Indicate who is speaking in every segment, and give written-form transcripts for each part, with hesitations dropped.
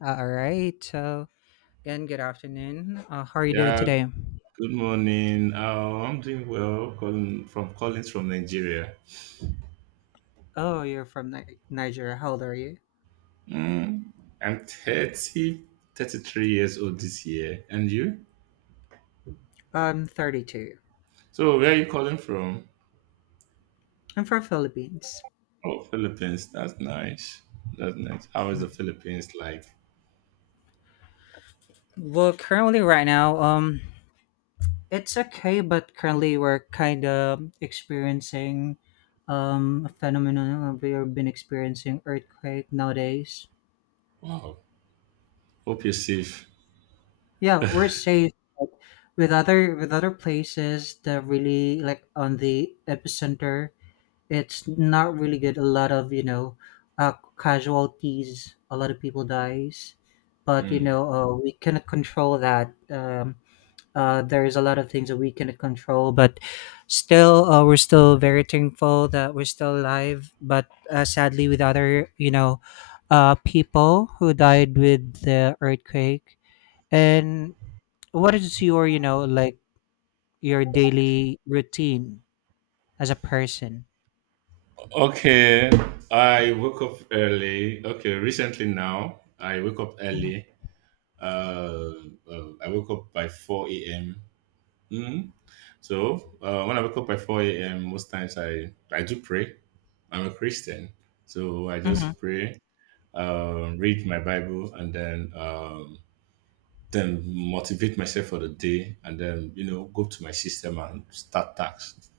Speaker 1: All right. So, again, good afternoon. How are you doing
Speaker 2: Yeah,
Speaker 1: today?
Speaker 2: good morning. I'm doing well. Calling from Collins from Nigeria.
Speaker 1: Oh, you're from Nigeria. How old are you?
Speaker 2: Mm, I'm 30, 33 years old this year. And you?
Speaker 1: I'm 32.
Speaker 2: So, where are you calling from?
Speaker 1: I'm from Philippines.
Speaker 2: Oh, Philippines. That's nice. That's nice. How is
Speaker 1: Mm.
Speaker 2: the Philippines like?
Speaker 1: Well, currently, right now, it's okay, but currently we're kind of experiencing a phenomenon. We've been experiencing earthquake nowadays.
Speaker 2: Wow. Hope you're safe.
Speaker 1: Yeah, we're safe, but with other places that really like on the epicenter, it's not really good. A lot of casualties. A lot of people dies, but
Speaker 2: Mm.
Speaker 1: we cannot control that. There is a lot of things that we cannot control, but still, we're still very thankful that we're still alive. But sadly, with other people who died with the earthquake. And what is your you know like your daily routine as a person?
Speaker 2: Okay, I woke up early. Okay, recently now I woke up early. Uh, I woke up by 4 a.m. So when I wake up at 4 a.m., most times I do pray. I'm a Christian. So I
Speaker 1: Mm-hmm.
Speaker 2: just pray, read my Bible, and then motivate myself for the day, and then go to my system and start tasks.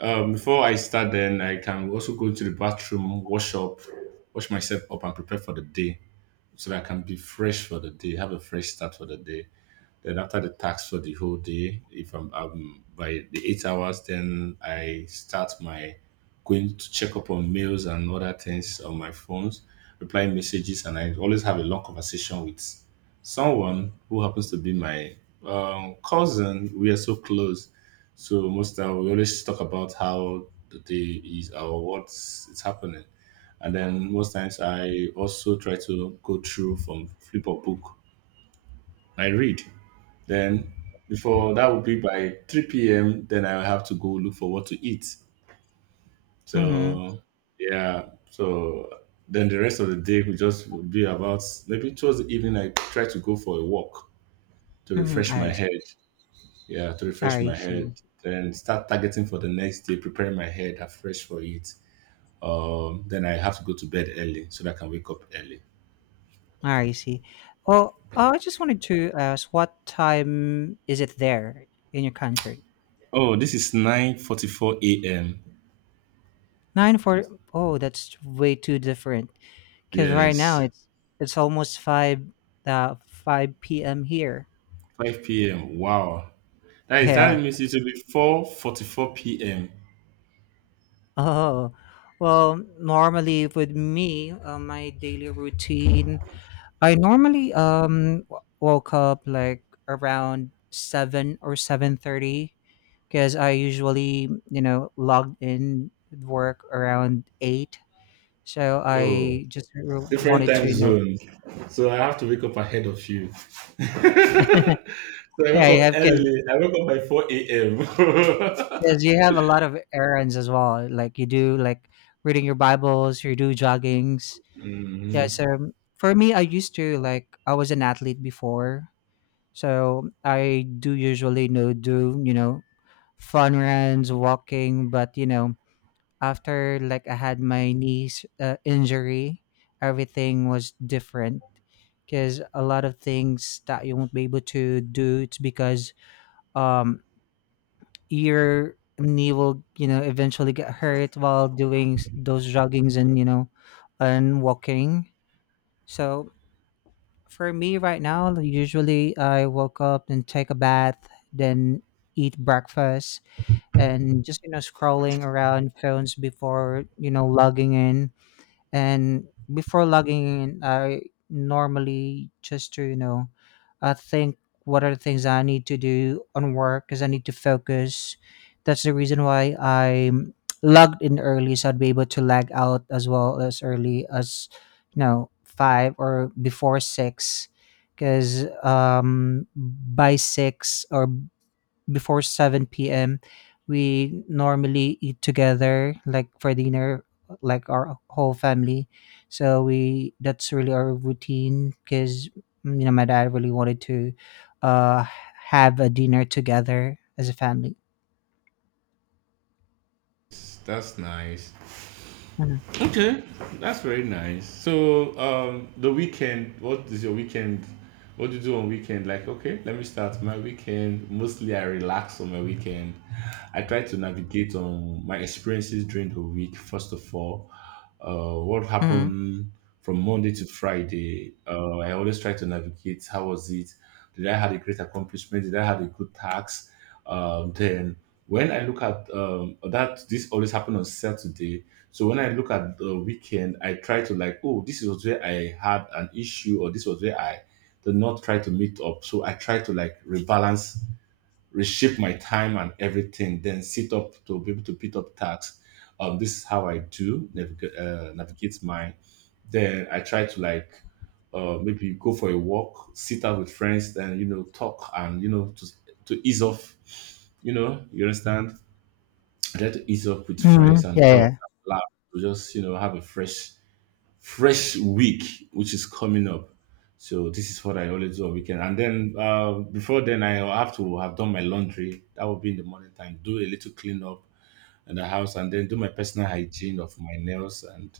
Speaker 2: Before I start, then I can also go to the bathroom, wash up, wash myself up, and prepare for the day, so that I can be fresh for the day, have a fresh start for the day. Then after the task for the whole day, if I'm by the 8 hours, then I start my going to check up on mails and other things on my phones, reply messages, and I always have a long conversation with someone who happens to be my cousin. We are so close, so most time we always talk about how the day is or what's it's happening. And then most times I also try to go through from flip or book I read. Then before that would be by 3 p.m. Then I have to go look for what to eat.
Speaker 1: Mm-hmm.
Speaker 2: So yeah, so then the rest of the day will just be about maybe towards the evening I try to go for a walk to
Speaker 1: Mhm,
Speaker 2: refresh my
Speaker 1: I see.
Speaker 2: head. Yeah, to refresh
Speaker 1: I
Speaker 2: my head.
Speaker 1: see.
Speaker 2: Then start targeting for the next day, preparing my head afresh for it. Then I have to go to bed early so that I can wake up early.
Speaker 1: I see. Well, I just wanted to ask, what time is it there in your country?
Speaker 2: Oh, this is 9:44 a.m.
Speaker 1: Nine for oh, that's way too different. Because right now
Speaker 2: Yes.
Speaker 1: it's almost five five p.m. here.
Speaker 2: 5 p.m. Wow. That
Speaker 1: Yeah.
Speaker 2: means it will be 4:44 p.m.
Speaker 1: Oh, well, normally with me, my daily routine, I normally woke up like around 7 or 7:30 because I usually, you know, logged in with work around eight. So
Speaker 2: Oh,
Speaker 1: I just
Speaker 2: different
Speaker 1: wanted
Speaker 2: time
Speaker 1: to, you know.
Speaker 2: zone. So I have to wake up ahead of you. So I woke
Speaker 1: Yeah, you
Speaker 2: up
Speaker 1: have kids
Speaker 2: early. I woke up by 4 a.m.
Speaker 1: because you have a lot of errands as well. Like you do, like reading your Bibles, you do joggings. Yeah.
Speaker 2: Mhm.
Speaker 1: So for me, I used to like I was an athlete before, so I do usually do fun runs, walking, but after like I had my knees injury, everything was different because a lot of things that you won't be able to do it's because um your knee will eventually get hurt while doing those joggings and and walking. So for me right now, usually I woke up and take a bath, then eat breakfast and just scrolling around phones before logging in. And before logging in, I normally just to, you know, I think what are the things I need to do on work because I need to focus. That's the reason why I logged in early, so I'd be able to lag out as well as early as, you know, five or before six. Because by six or before 7 p.m. we normally eat together, like for dinner, like our whole family. So we that's really our routine because my dad really wanted to uh have a dinner together as a family.
Speaker 2: That's nice.
Speaker 1: Mm-hmm.
Speaker 2: Okay, that's very nice. So, the weekend, what is your weekend? What do you do on weekend? Like, okay, let me start my weekend. Mostly, I relax on my weekend. I try to navigate on my experiences during the week. First of all, what happened from Monday to Friday? I always try to navigate. How was it? Did I have a great accomplishment? Did I have a good task? Then when I look at that, this always happened on Saturday so when I look at the weekend, I try to like, oh, this was where I had an issue, or this was where I did not try to meet up. So I try to like rebalance, reshape my time and everything, then sit up to be able to pick up tasks. This is how I do navigate mine. Then I try to like maybe go for a walk, sit out with friends, then talk and to ease off. You know, you understand. Try to ease up with
Speaker 1: Hmm,
Speaker 2: friends and
Speaker 1: yeah,
Speaker 2: talk
Speaker 1: yeah.
Speaker 2: and laugh to just, have a fresh, fresh week which is coming up. So this is what I always do on weekend. And then before then, I have to have done my laundry. That will be in the morning time. Do a little clean up in the house, and then do my personal hygiene of my nails and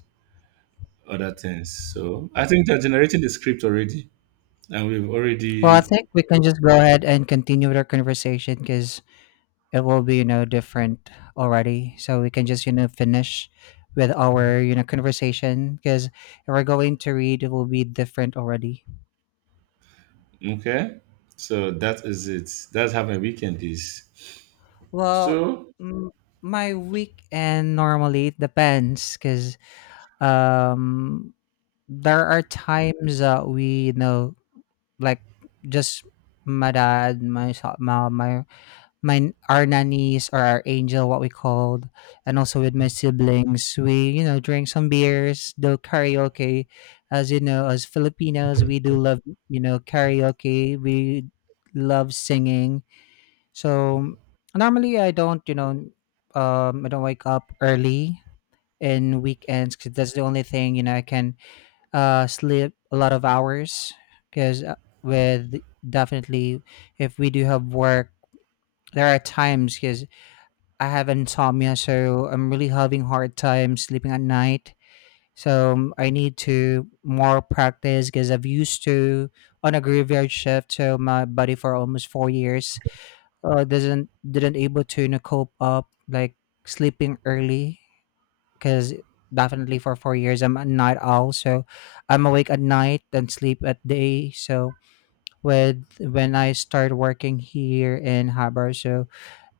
Speaker 2: other things. So I think they're generating the script already, and we've
Speaker 1: Well, I
Speaker 2: already.
Speaker 1: think we can just go ahead and continue with our conversation because it will be different already, so we can just finish with our conversation, because if we're going to read it will be different already.
Speaker 2: Okay. So that is it. That's how my weekend is.
Speaker 1: Well,
Speaker 2: So
Speaker 1: m- my weekend normally it depends because um there are times that we like just my dad, myself, my, our nannies or our angel, what we called, and also with my siblings, we drink some beers, do karaoke. As you know, as Filipinos, we do love karaoke. We love singing. So normally, I don't I don't wake up early in weekends because that's the only thing I can sleep a lot of hours. Because with, definitely, if we do have work, there are times because I have insomnia, so I'm really having hard time sleeping at night. So I need to more practice because I've used to on a graveyard shift, so my body for almost 4 years doesn't didn't able to, you know, cope up like sleeping early, because definitely for 4 years I'm a night owl, so I'm awake at night and sleep at day. So with when I started working here in Habar, so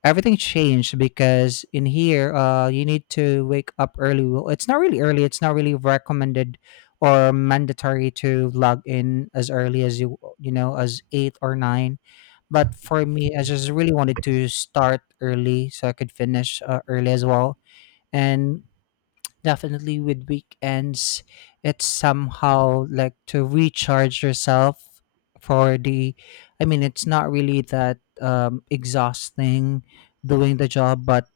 Speaker 1: everything changed because in here you need to wake up early. Well, it's not really early, it's not really recommended or mandatory to log in as early as you know as 8 or 9, but for me I just really wanted to start early so I could finish early as well. And definitely with weekends, it's somehow like to recharge yourself for the, I mean, it's not really that exhausting doing the job, but,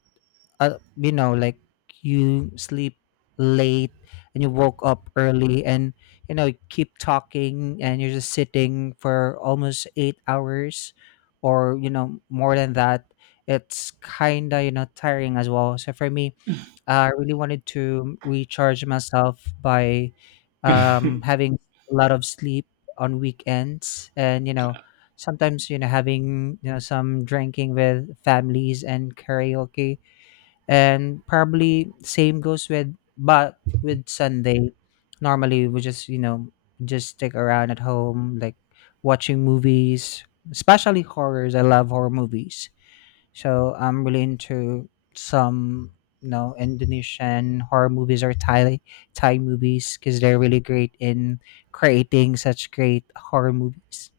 Speaker 1: you know, like you sleep late and you woke up early and, you know, you keep talking and you're just sitting for almost 8 hours or, you know, more than that. It's kind of, you know, tiring as well. So for me, I really wanted to recharge myself by having a lot of sleep on weekends, and you know, sometimes having some drinking with families and karaoke, and probably same goes with but with Sunday. Normally, we just just stick around at home, like watching movies, especially horrors. I love horror movies, so I'm really into some, you know, Indonesian horror movies or Thai movies because they're really great in creating such great horror movies.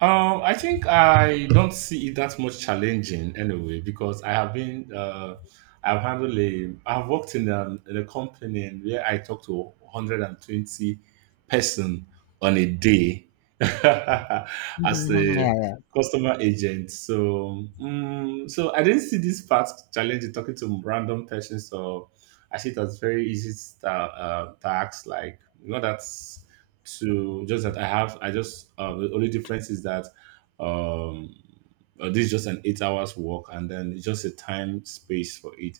Speaker 2: I think I don't see it that much challenging anyway because I've worked in a company where I talk to 120 person on a day as
Speaker 1: Mhm, mhm, yeah,
Speaker 2: a
Speaker 1: yeah.
Speaker 2: customer agent. So I didn't see this part challenging talking to random persons. So I see it as very easy tasks like that's to just that I just the only difference is that um this is just an 8 hours walk and then it's just a time space for it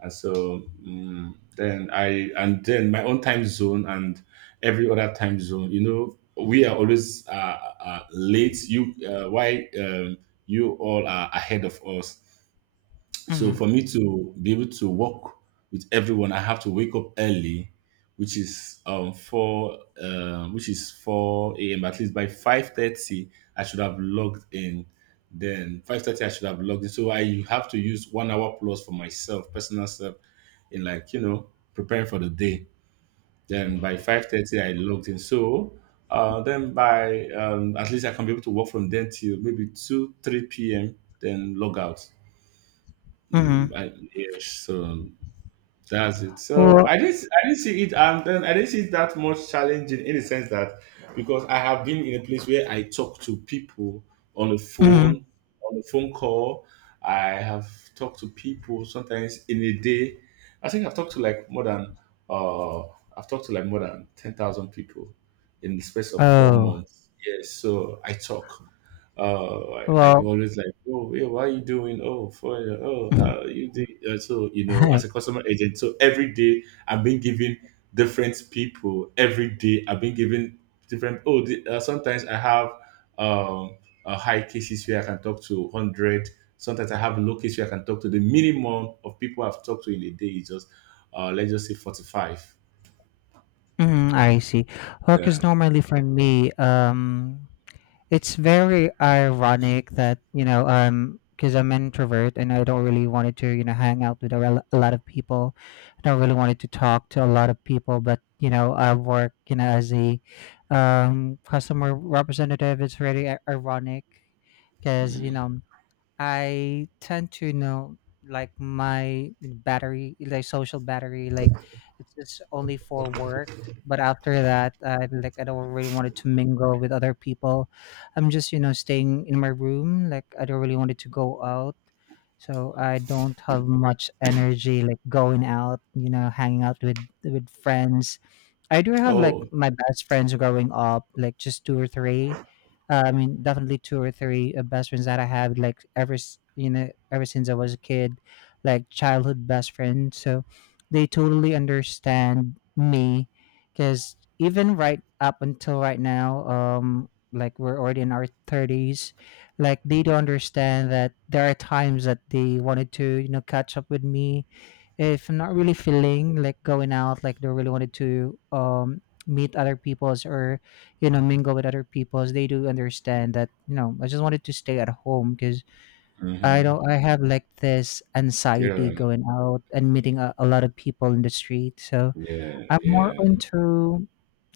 Speaker 2: and so then I and then my own time zone and every other time zone we are always late you all are ahead of us so
Speaker 1: Hmm.
Speaker 2: for me to be able to work with everyone, I have to wake up early, which is 4 a.m. At least by 5:30, I should have logged in. Then 5:30, I should have logged in. So I have to use 1 hour plus for myself, personal self, in preparing for the day. Then by 5:30, I logged in. So then by at least I can be able to work from then till maybe two three p.m. Then log out.
Speaker 1: Hmm.
Speaker 2: Yes, so that's it. So
Speaker 1: Well,
Speaker 2: I didn't see it, and then I didn't see it that much challenging in the sense that because I have been in a place where I talk to people on the
Speaker 1: mhm.
Speaker 2: phone, on the phone call. I have talked to people sometimes in a day. I think uh, I've talked to like more than 10,000 people in the space of four
Speaker 1: Oh,
Speaker 2: months. Yes, so I talk. I
Speaker 1: well.
Speaker 2: always like, oh, yeah, what are you doing? Oh, for oh, how you did? So as a customer agent, so every day I've been giving different people. Every day I've been giving different. Oh, sometimes I have um a high cases where I can talk to 100. Sometimes I have low cases where I can talk to the minimum of people I've talked to in a day is just let's just say 45.
Speaker 1: Mhm, I see. Well,
Speaker 2: Yeah.
Speaker 1: because normally for me, it's very ironic that because I'm an introvert and I don't really wanted to hang out with a lot of people. I don't really wanted to talk to a lot of people, but you know I work you know as a customer representative. It's really ironic because I tend to like my battery, like social battery, like it's just only for work. But after that, I like I don't really wanted to mingle with other people. I'm just staying in my room. Like I don't really wanted to go out, so I don't have much energy like going out. You know, hanging out with friends. I do have like
Speaker 2: Oh.
Speaker 1: my best friends growing up, like just two or three. I mean, definitely two or three best friends that I have, like ever you know, ever since I was a kid, like childhood best friend. So they totally understand me, because even right up until right now, like we're already in our thirties, like they do understand that there are times that they wanted to, you know, catch up with me if I'm not really feeling like going out, like they really wanted to meet other peoples or mingle with other peoples. They do understand that I just wanted to stay at home because I
Speaker 2: Mm-hmm.
Speaker 1: don't I have like this anxiety
Speaker 2: Yeah.
Speaker 1: going out and meeting a lot of people in the street. So
Speaker 2: Yeah.
Speaker 1: I'm more
Speaker 2: Yeah.
Speaker 1: into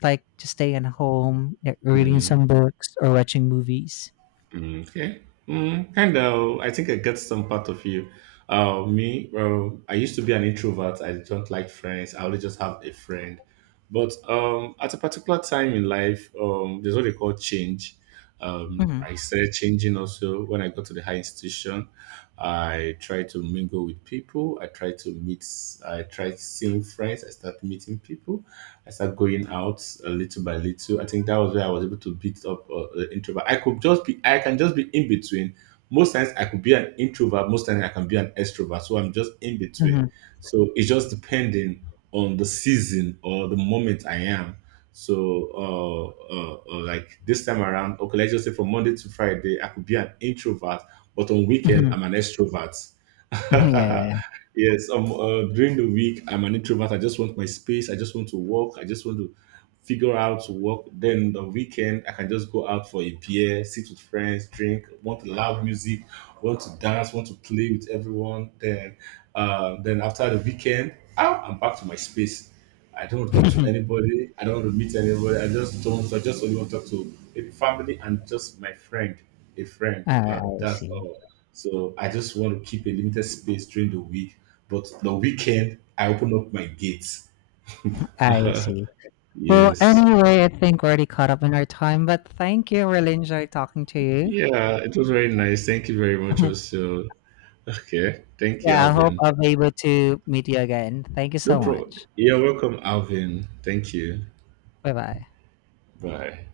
Speaker 1: like to stay at home, like, reading
Speaker 2: Mhm.
Speaker 1: some books or watching movies.
Speaker 2: Mm, okay. Kind of. I think I get some part of you. Me, well, I used to be an introvert. I don't like friends. I only just have a friend. But at a particular time in life, there's what they call change.
Speaker 1: Mm-hmm.
Speaker 2: I started changing also when I got to the high institution. I tried to mingle with people. I tried to meet. I tried seeing friends. I started meeting people. I started going out a little by little. I think that was where I was able to beat up the introvert. I could just be, I can just be in between. Most times I could be an introvert, most times I can be an extrovert. So I'm just in between. So it's just depending on the season or the moment I am. So, like this time around, okay, let's just say from Monday to Friday, I could be an introvert, but on weekend,
Speaker 1: Mm-hmm.
Speaker 2: I'm an extrovert.
Speaker 1: Yeah, yeah.
Speaker 2: Yes, during the week, I'm an introvert. I just want my space. I just want to walk. I just want to figure out to work. Then the weekend, I can just go out for a beer, sit with friends, drink, want loud music, want to dance, want to play with everyone. Then, after the weekend, ah, I'm back to my space. I don't want to talk to anybody. I don't want to meet anybody. I just don't. I just only want to talk to maybe family and just my friend, a friend.
Speaker 1: I
Speaker 2: That's
Speaker 1: see.
Speaker 2: all. So I just want to keep a limited space during the week. But the weekend, I open up my gates.
Speaker 1: I see. Well,
Speaker 2: Yes.
Speaker 1: anyway, I think we're already caught up in our time, but thank you. Really enjoyed talking to you.
Speaker 2: Yeah, it was very nice. Thank you very much, also. Okay. Thank you,
Speaker 1: Yeah, I hope
Speaker 2: Alvin.
Speaker 1: I'll be able to meet you again. Thank you
Speaker 2: No
Speaker 1: so
Speaker 2: problem.
Speaker 1: much.
Speaker 2: You're welcome, Alvin. Thank you.
Speaker 1: Bye bye.
Speaker 2: Bye.